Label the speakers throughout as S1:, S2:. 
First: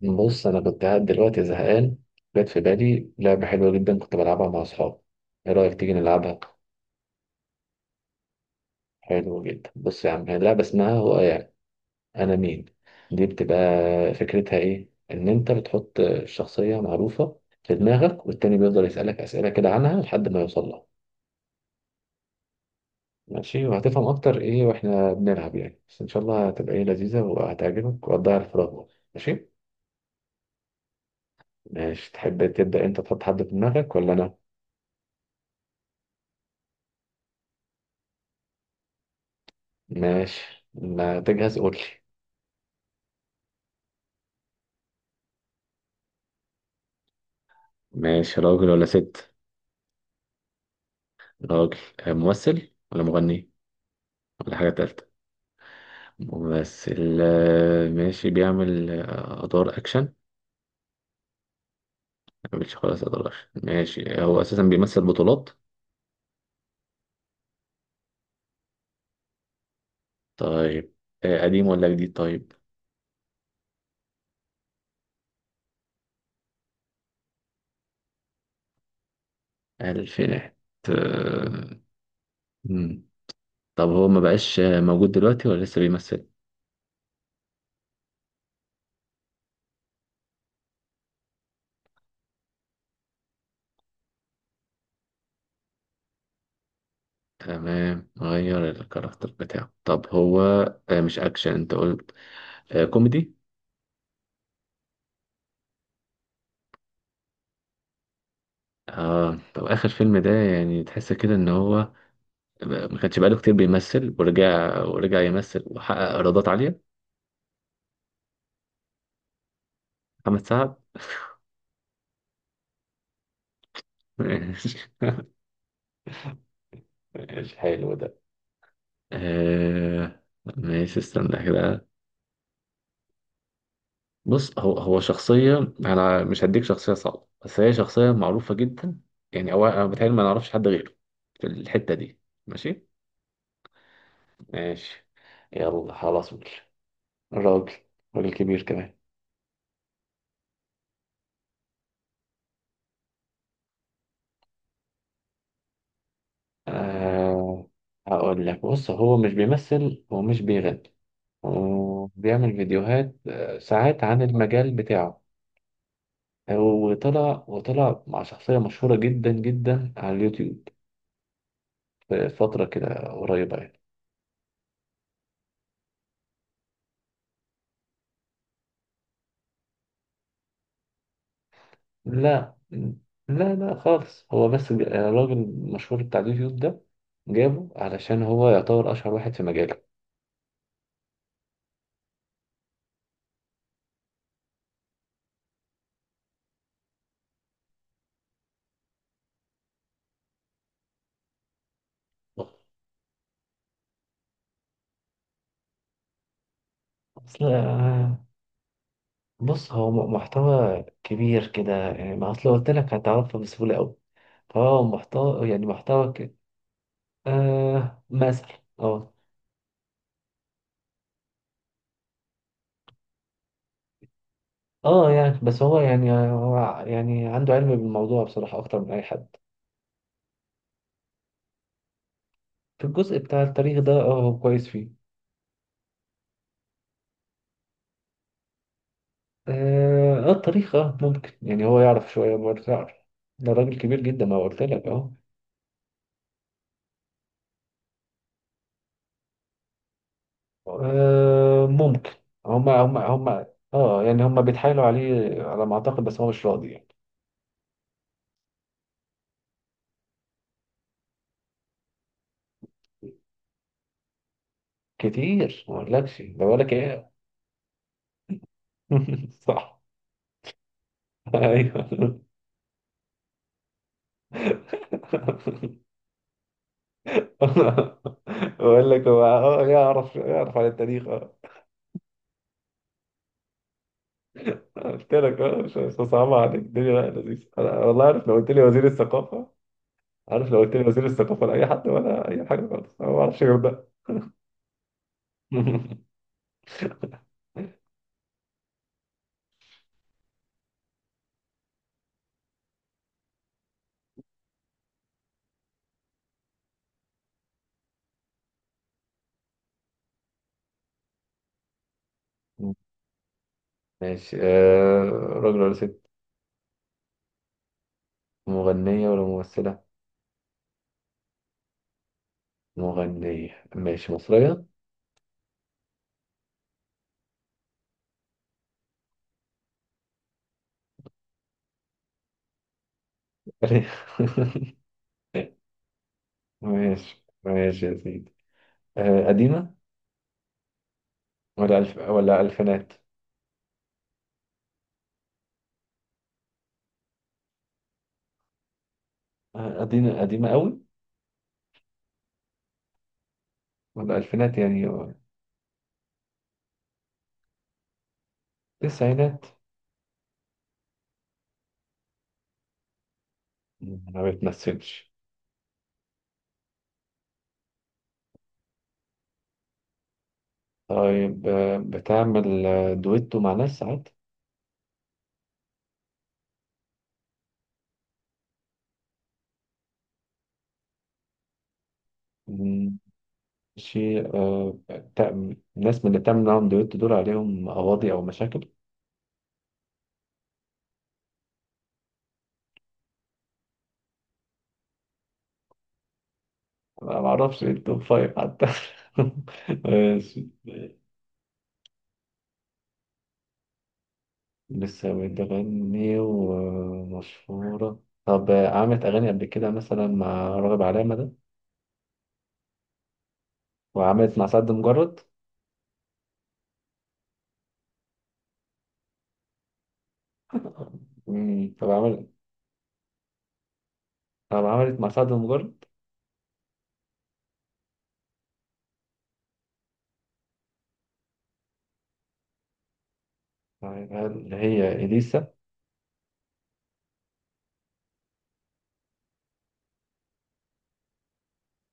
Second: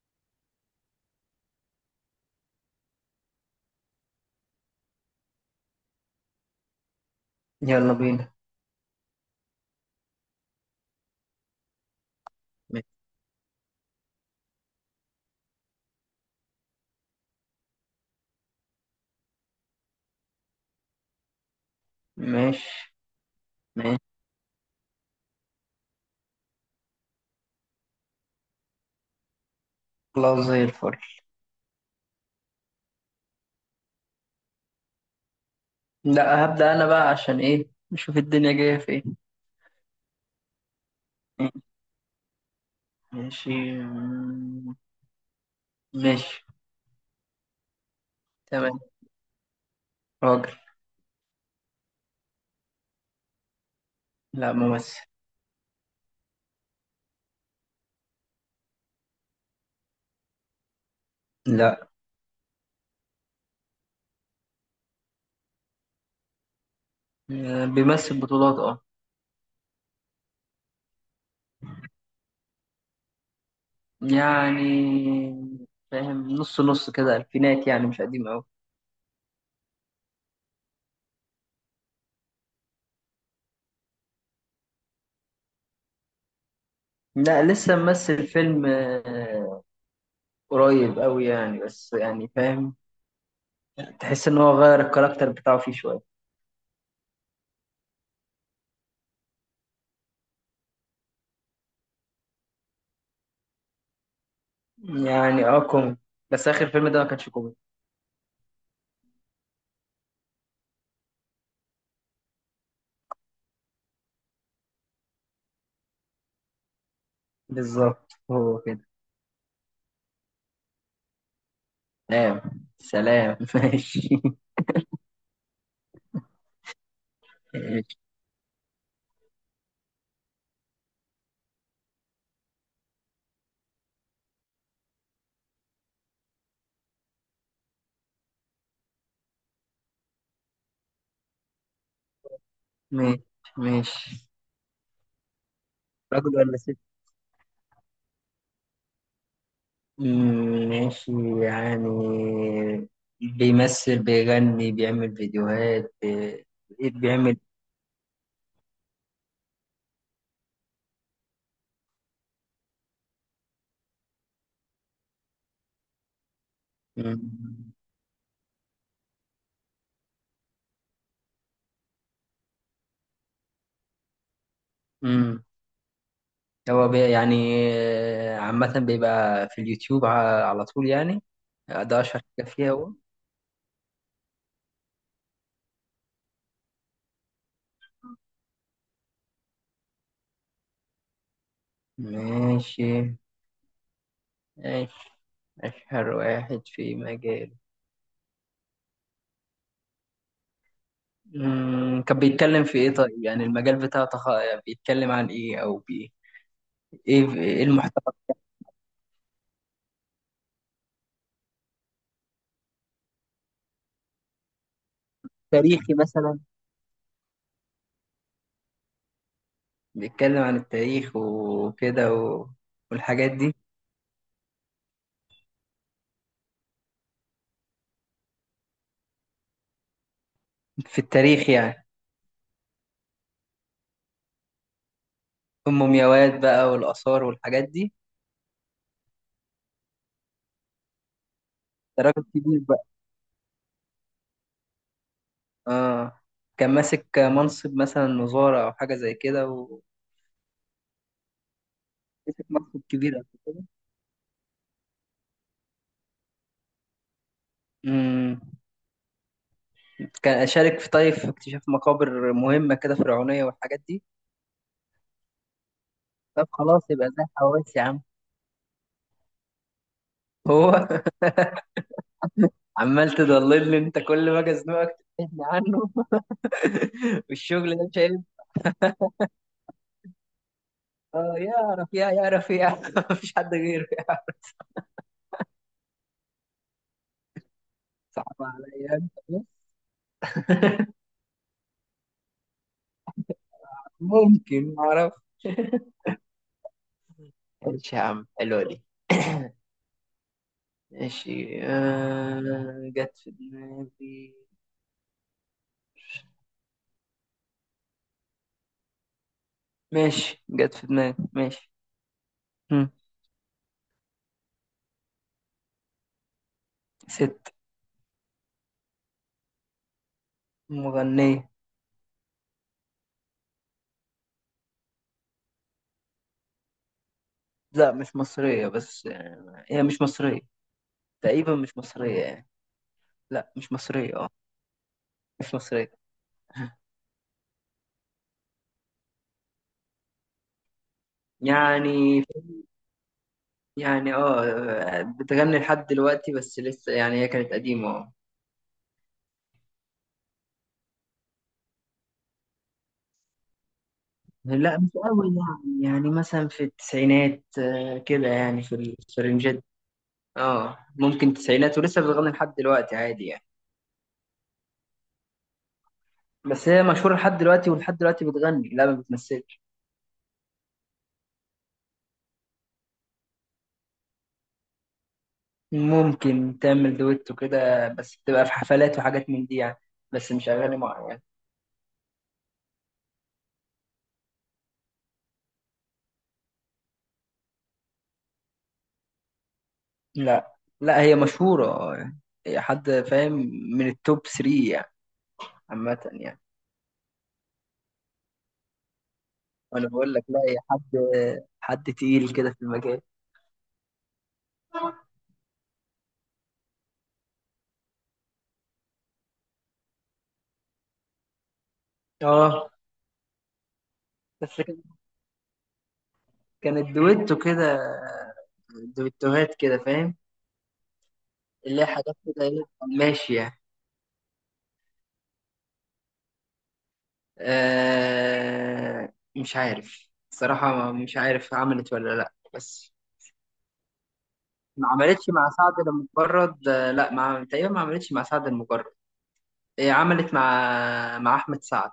S1: بص، انا كنت قاعد دلوقتي زهقان. جت في بالي لعبه حلوه جدا كنت بلعبها مع اصحابي. ايه رايك تيجي نلعبها؟
S2: يلا بينا.
S1: حلو جدا. بص يا عم، هي اللعبه اسمها هو يعني انا مين. دي بتبقى فكرتها ايه، ان انت بتحط شخصيه معروفه في دماغك والتاني بيفضل يسالك اسئله كده عنها لحد ما يوصل لها.
S2: ماشي.
S1: ماشي،
S2: ماشي،
S1: وهتفهم اكتر ايه واحنا بنلعب يعني، بس ان شاء الله هتبقى ايه لذيذه وهتعجبك وهتضيع الفراغ برضه. ماشي.
S2: خلاص زي الفل.
S1: ماشي، تحب تبدا انت تحط حد في دماغك ولا انا؟
S2: لا، هبدأ أنا بقى، عشان إيه؟ نشوف الدنيا جاية فين.
S1: ماشي، ما تجهز قول لي.
S2: ماشي. مم، ماشي.
S1: ماشي، راجل
S2: تمام.
S1: ولا ست؟
S2: راجل.
S1: راجل. ممثل ولا مغني؟
S2: لا،
S1: ولا حاجة
S2: ممثل.
S1: تالتة؟ ممثل، ماشي. بيعمل أدوار أكشن؟ ما
S2: لا،
S1: بيعملش خالص أدوار أكشن. ماشي، هو أساسا بيمثل بطولات.
S2: بيمثل بطولات اه.
S1: طيب، قديم ولا جديد؟ طيب.
S2: يعني فاهم، نص نص كده، الفينات، يعني مش قديم أوي.
S1: ألفينات. آه، مم. طب هو ما بقاش موجود دلوقتي ولا لسه بيمثل؟
S2: لا، لسه ممثل فيلم قريب أوي يعني، بس يعني فاهم، تحس إن هو غير الكاركتر بتاعه فيه شوية.
S1: تمام، غير الكاركتر بتاعه. طب هو مش أكشن أنت قلت. كوميدي.
S2: يعني اه كوميدي، بس آخر فيلم ده ما كانش كوميدي.
S1: آه، طب آخر فيلم ده يعني تحس كده إن هو ما كانش بقاله كتير بيمثل، ورجع يمثل وحقق ايرادات عاليه.
S2: بالظبط هو كده.
S1: محمد سعد.
S2: سلام. سلام ماشي.
S1: ماشي. ماشي، حلو
S2: ماشي.
S1: ده. آه... ماشي، استنى كده. بص، هو شخصيه، انا مش هديك شخصيه صعبه، بس هي شخصيه معروفه جدا. يعني هو انا بتهيألي ما نعرفش حد غيره في الحته دي. ماشي.
S2: ماشي،
S1: ماشي. يلا خلاص
S2: راجل
S1: قول.
S2: ولا ست؟
S1: راجل. راجل كبير كمان.
S2: ماشي. يعني بيمثل، بيغني، بيعمل فيديوهات ايه بيعمل؟
S1: آه... هقول لك، بص هو مش بيمثل ومش بيغني، وبيعمل فيديوهات ساعات عن المجال بتاعه.
S2: مم،
S1: وطلع مع شخصية مشهورة جدا جدا على اليوتيوب في فترة كده قريبة يعني.
S2: مم. هو بي يعني عامة بيبقى في اليوتيوب على طول يعني، ده أشهر حاجة
S1: لا
S2: فيها هو.
S1: لا لا خالص. هو بس الراجل المشهور بتاع اليوتيوب ده جابه علشان هو يعتبر أشهر واحد في مجاله.
S2: ماشي. ماشي. أشهر واحد في مجال. مم، كان بيتكلم في ايه طيب؟ يعني المجال بتاعه بيتكلم عن ايه او ايه
S1: أصل
S2: ايه المحتوى؟
S1: بص هو محتوى كبير كده يعني. ما أصل قلت لك هتعرفه بسهولة أوي، فهو محتوى يعني
S2: التاريخي
S1: محتوى كده.
S2: مثلا؟
S1: آه، مثلا. اه.
S2: بيتكلم عن التاريخ وكده و... والحاجات دي.
S1: اه يعني، بس هو يعني عنده علم بالموضوع بصراحة أكتر من أي حد.
S2: في التاريخ يعني.
S1: في الجزء بتاع التاريخ ده اه هو كويس فيه.
S2: ام مومياوات بقى والاثار والحاجات دي.
S1: اه، التاريخ اه ممكن، يعني هو
S2: ده
S1: يعرف
S2: راجل
S1: شوية
S2: كبير
S1: برضه
S2: بقى.
S1: يعرف. ده راجل كبير جدا، ما قلت لك اهو.
S2: اه كان ماسك منصب مثلا، وزارة او حاجة زي كده، ومسك
S1: ممكن. هما
S2: منصب
S1: هما
S2: كبير قبل
S1: هما
S2: كده.
S1: اه يعني هما بيتحايلوا عليه على ما أعتقد، بس هو مش راضي يعني.
S2: مم. كان اشارك في طيب في اكتشاف مقابر مهمة كده فرعونية والحاجات دي.
S1: كتير، ما اقولكش ده
S2: طب
S1: بقولك
S2: خلاص، يبقى
S1: ايه.
S2: ده حواس يا عم.
S1: صح.
S2: هو؟
S1: ايوه.
S2: عمال تضللني انت، كل ما اجي ازنقك تبعدني عنه. والشغل ده مش عيب.
S1: بقول لك هو اه يعرف عن التاريخ
S2: اه يعرف يا، يعرف يا مفيش حد غيره يعرف.
S1: قلت لك مش صعبة عليك الدنيا، لا لذيذة. أنا والله عارف لو
S2: صعب
S1: قلت لي وزير
S2: عليا انت
S1: الثقافة.
S2: بس.
S1: عارف لو قلت لي وزير الثقافة لأي حد ولا أي حاجة خالص، أنا ما بعرفش غير ده.
S2: ممكن ما اعرف. ماشي يا عم، حلوه دي. ماشي آه، جت في دماغي. ماشي، جت في دماغي. ماشي. هم.
S1: ماشي. راجل ولا ست؟
S2: ست.
S1: مغنية ولا ممثلة؟
S2: مغنية.
S1: مغنية. ماشي، مصرية؟
S2: لا مش مصرية، بس هي مش مصرية، تقريبا مش مصرية يعني. لا مش مصرية اه. مش مصرية.
S1: ماشي. ماشي يا سيدي. قديمة، ولا
S2: يعني
S1: ألفينات؟
S2: يعني اه بتغني لحد دلوقتي، بس لسه يعني هي كانت قديمة اه.
S1: قديمة قديمة قوي؟ ولا ألفينات
S2: لا
S1: يعني؟
S2: مش قوي يعني، يعني مثلا في التسعينات كده، يعني في في
S1: تسعينات.
S2: الرنجات دي. اه ممكن تسعينات، ولسه بتغني لحد دلوقتي عادي يعني.
S1: ما بتمثلش؟
S2: بس هي مشهورة لحد دلوقتي، ولحد دلوقتي بتغني. لا ما بتمثلش.
S1: طيب بتعمل دويتو مع ناس ساعات؟
S2: ممكن تعمل دويتو كده، بس بتبقى في حفلات وحاجات من دي يعني، بس مش أغاني معينة يعني.
S1: مم، شيء ناس من اللي بتعمل معاهم دويتو دول عليهم قواضي أو مشاكل؟
S2: لا. لا هي مشهورة يعني، هي حد فاهم، من التوب 3 يعني، عامة يعني.
S1: أنا معرفش إيه التوب فايف حتى.
S2: انا بقول لك لا،
S1: ماشي.
S2: يا حد، حد تقيل كده في المجال.
S1: لسه بتغني ومشهورة. طب عملت أغاني قبل كده مثلا مع راغب علامة ده،
S2: اه
S1: وعملت مع
S2: بس
S1: سعد
S2: كان-
S1: مجرد؟
S2: كانت دويتو كده، دويتوهات كده فاهم، اللي هي
S1: طب
S2: حاجات
S1: عملت.
S2: كده ايه، ماشية.
S1: طب عملت مع سعد مجرد؟
S2: آه مش عارف الصراحة، مش عارف عملت ولا لا، بس
S1: طيب، هل
S2: ما
S1: هي
S2: عملتش مع
S1: إليسا؟
S2: سعد المجرد. لا ما تقريبا ما عملتش مع سعد المجرد. هي عملت مع أحمد سعد.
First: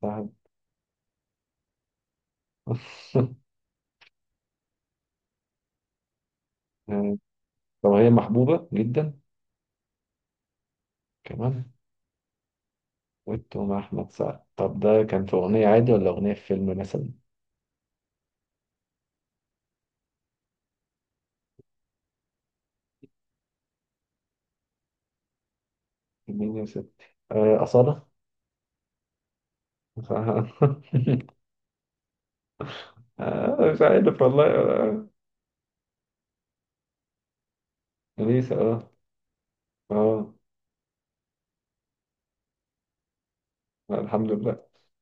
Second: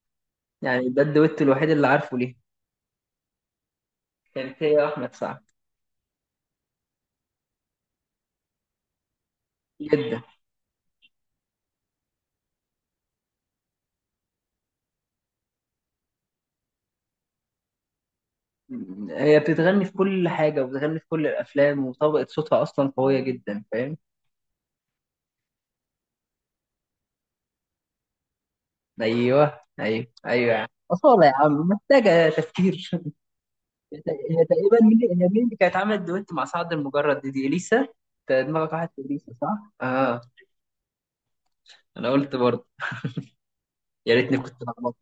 S1: سعد.
S2: يعني ده الدويتو الوحيد اللي عارفه ليه. كانت هي وأحمد سعد.
S1: طب هي محبوبة جدا
S2: جدا.
S1: كمان. ويت مع أحمد سعد، طب ده كان في أغنية عادي ولا أغنية في فيلم مثلا؟
S2: هي بتتغني في كل حاجة، وبتغني في كل الأفلام، وطبقة صوتها أصلا قوية جدا، فاهم؟
S1: مين يا ستي؟ أصالة؟
S2: أيوه أيوه أيوه يا عم،
S1: ف-
S2: أصالة يا عم، محتاجة تفكير؟
S1: مش عارف والله
S2: هي تقريبا مين، هي مين اللي كانت عملت دويت مع سعد المجرد دي؟ دي إليسا، أنت
S1: أنيسة
S2: دماغك واحد
S1: أه.
S2: في إليسا، صح؟ آه.
S1: أه.
S2: أنا قلت برضه.
S1: لا،
S2: يا
S1: الحمد
S2: ريتني كنت
S1: لله.
S2: لخبطت.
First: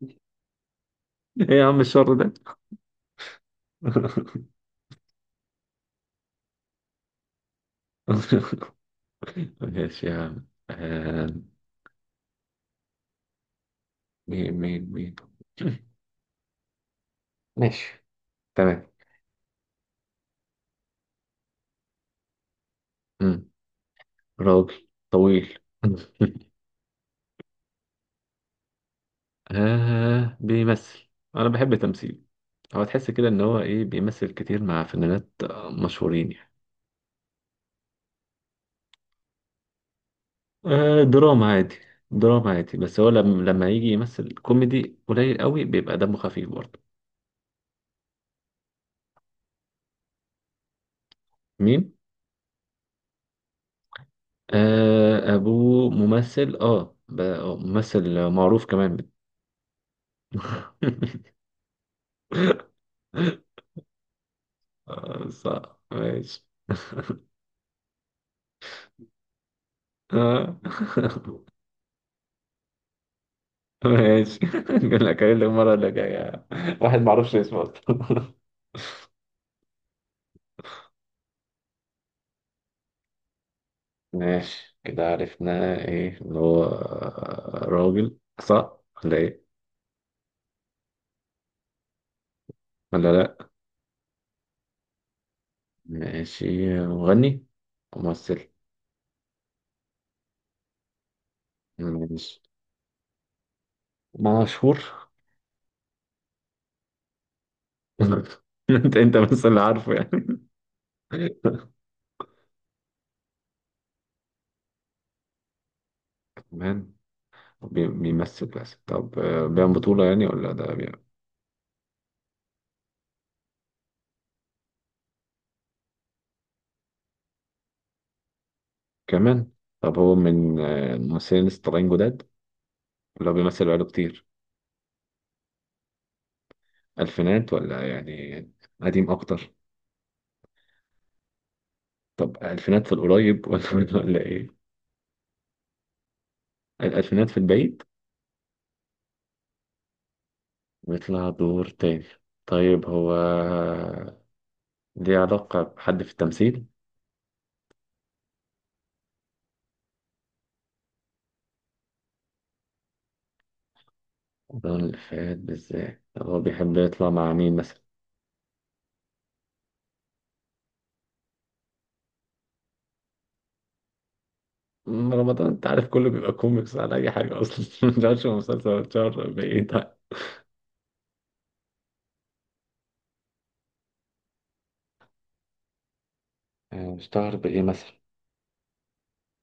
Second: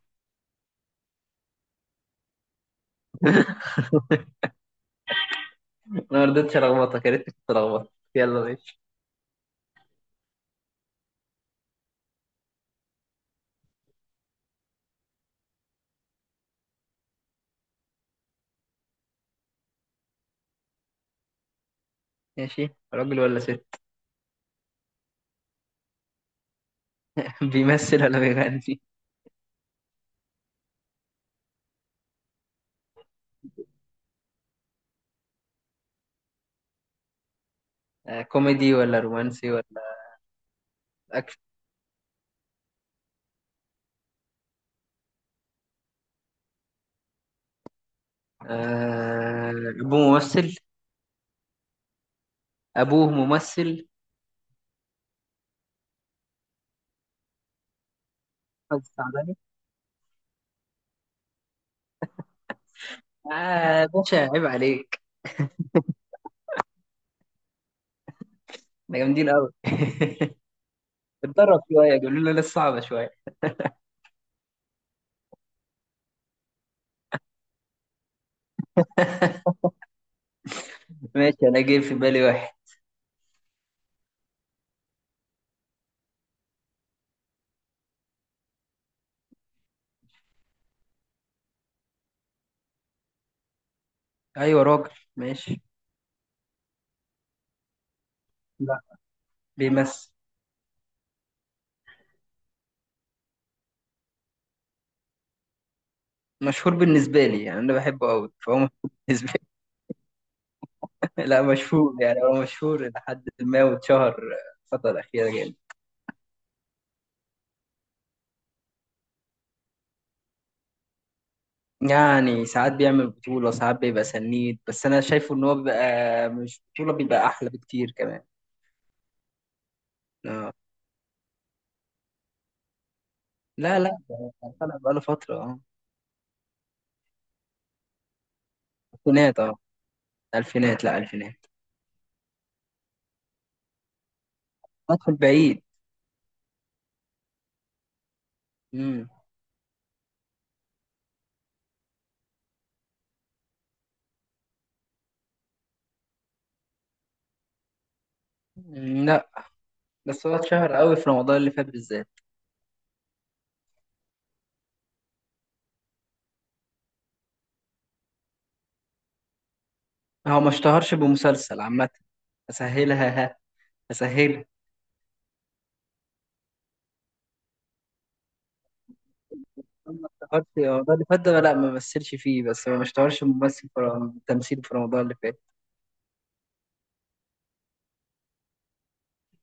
S1: إيه يا عم الشر ده؟
S2: أنا ما رضيتش ألخبطك، يا ريتني كنت لخبطت. يلا ماشي.
S1: ماشي يا عم. مين. ماشي. تمام.
S2: ماشي، راجل ولا
S1: مم.
S2: ست؟
S1: راجل طويل.
S2: بيمثل ولا بيغني؟
S1: آه بيمثل. أنا بحب تمثيله. هو تحس كده ان هو ايه، بيمثل كتير مع فنانات مشهورين يعني.
S2: آه كوميدي ولا رومانسي ولا أكشن؟
S1: دراما عادي. دراما عادي، بس هو لما يجي يمثل كوميدي قليل قوي بيبقى دمه خفيف برضه.
S2: آه أبوه ممثل.
S1: مين؟
S2: ابوه ممثل
S1: آه، ابوه ممثل. اه، ممثل معروف
S2: بس
S1: كمان.
S2: تعبان. اه يا باشا عيب عليك،
S1: صح ماشي.
S2: احنا جامدين قوي.
S1: آه.
S2: اتدرب شويه، قالوا لنا لسه صعبه شويه.
S1: ماشي. نقول لك المرة اللي جاية. واحد معرفش اسمه أصلاً.
S2: ماشي، انا جاي في بالي واحد.
S1: ماشي. كده عرفنا ايه، اللي هو راجل صح ولا ايه؟ ولا لا؟
S2: ايوه راجل، ماشي.
S1: ماشي. مغني؟ ممثل.
S2: لا، بيمثل.
S1: ماشي. مشهور؟
S2: مشهور بالنسبه لي يعني، انا بحبه قوي فهو مشهور
S1: انت
S2: بالنسبه
S1: بس اللي عارفه يعني.
S2: لي. لا مشهور يعني، هو مشهور لحد ما واتشهر الفتره الاخيره جامد.
S1: كمان. بيمثل بس. طب بيعمل بطولة يعني، ولا ده بيعمل.
S2: يعني ساعات بيعمل بطولة، ساعات بيبقى سنيد، بس أنا شايفه إن هو بيبقى مش بطولة بيبقى أحلى بكتير. كمان
S1: كمان. طب هو
S2: آه.
S1: من الممثلين اللي لسه طالعين جداد ولا هو بيمثل
S2: لا
S1: بقاله
S2: لا،
S1: كتير؟
S2: ده طلع بقاله فترة اه.
S1: ألفينات ولا يعني؟ قديم
S2: الفينات
S1: أكتر.
S2: اه، الفينات، لا الفينات
S1: طب ألفينات في القريب ولا ولا إيه؟
S2: ادخل بعيد.
S1: الألفينات في البعيد.
S2: امم.
S1: بيطلع دور تاني. طيب هو ليه علاقة بحد في التمثيل؟
S2: لا، بس هو اتشهر قوي في رمضان اللي فات بالذات.
S1: رمضان اللي فات بالذات؟ طب هو بيحب يطلع مع مين مثلا؟
S2: هو ما اشتهرش بمسلسل عامة. اسهلها ها، اسهلها.
S1: أم رمضان، انت عارف كله بيبقى كوميكس على اي حاجة اصلا. متعرفش هو مسلسل اتشهر بايه طيب.
S2: هو ما اشتهرش رمضان اللي فات ده، لا ما مثلش فيه، بس هو ما اشتهرش ممثل في تمثيل في رمضان اللي فات.
S1: اشتهر بايه مثلا؟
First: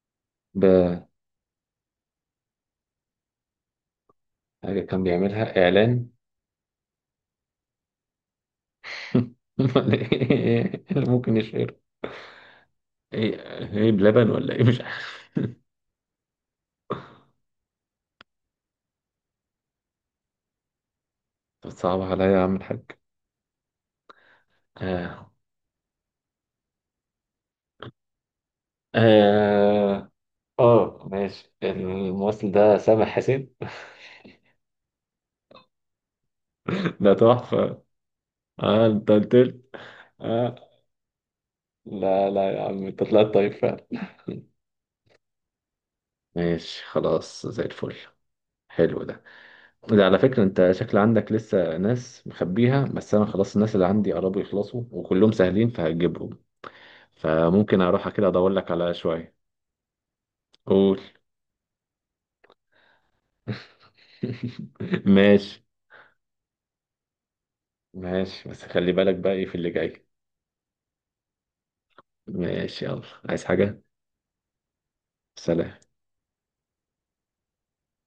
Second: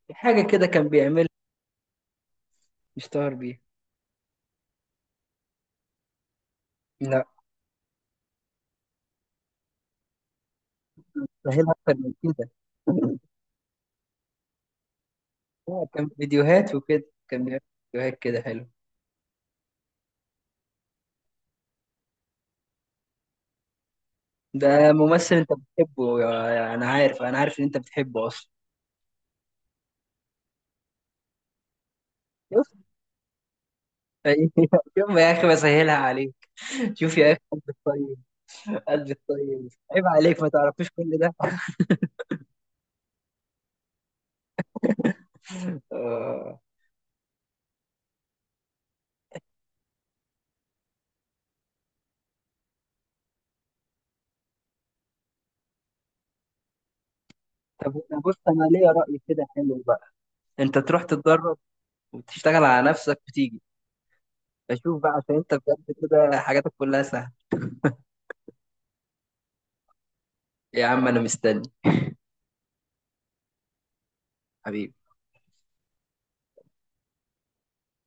S2: في حاجة كده كان
S1: بحاجة.
S2: بيعملها، اشتهر بيها.
S1: كان بيعملها اعلان؟
S2: لا،
S1: ولا ايه اللي ممكن يشهر؟
S2: سهلها اكتر من كده.
S1: ايه ايه بلبن ولا ايه مش عارف.
S2: لا، كان فيديوهات وكده كان بيعمل، فيديوهات كده حلو.
S1: صعب عليا يا عم الحاج.
S2: ده
S1: آه
S2: ممثل انت بتحبه انا عارف، انا عارف ان انت بتحبه اصلا.
S1: آه آه، ماشي، الممثل ده سامح حسين.
S2: أيوة. شوف يا اخي بسهلها عليك،
S1: ده
S2: شوف يا اخي، قلبي
S1: تحفة.
S2: الطيب.
S1: اه انت
S2: قلبي
S1: قلت لي.
S2: الطيب، عيب عليك ما
S1: اه.
S2: تعرفيش كل ده.
S1: لا لا يا عم، انت طلعت طيب فعلا.
S2: آه.
S1: ماشي خلاص، زي الفل. حلو ده. ده على فكرة انت شكل عندك لسه ناس مخبيها، بس انا خلاص الناس اللي عندي قربوا يخلصوا وكلهم سهلين فهجيبهم. فممكن
S2: طب
S1: اروح
S2: أنا
S1: كده
S2: بص،
S1: ادور
S2: انا
S1: لك
S2: ليا
S1: على
S2: رأي
S1: شوية.
S2: كده حلو بقى، انت
S1: قول.
S2: تروح تتدرب وتشتغل على نفسك وتيجي اشوف بقى، عشان انت
S1: ماشي.
S2: بجد كده حاجاتك كلها سهله.
S1: ماشي، بس خلي بالك بقى ايه في اللي جاي.
S2: يا عم انا مستني.
S1: ماشي يلا. عايز حاجة؟
S2: حبيبي
S1: سلام.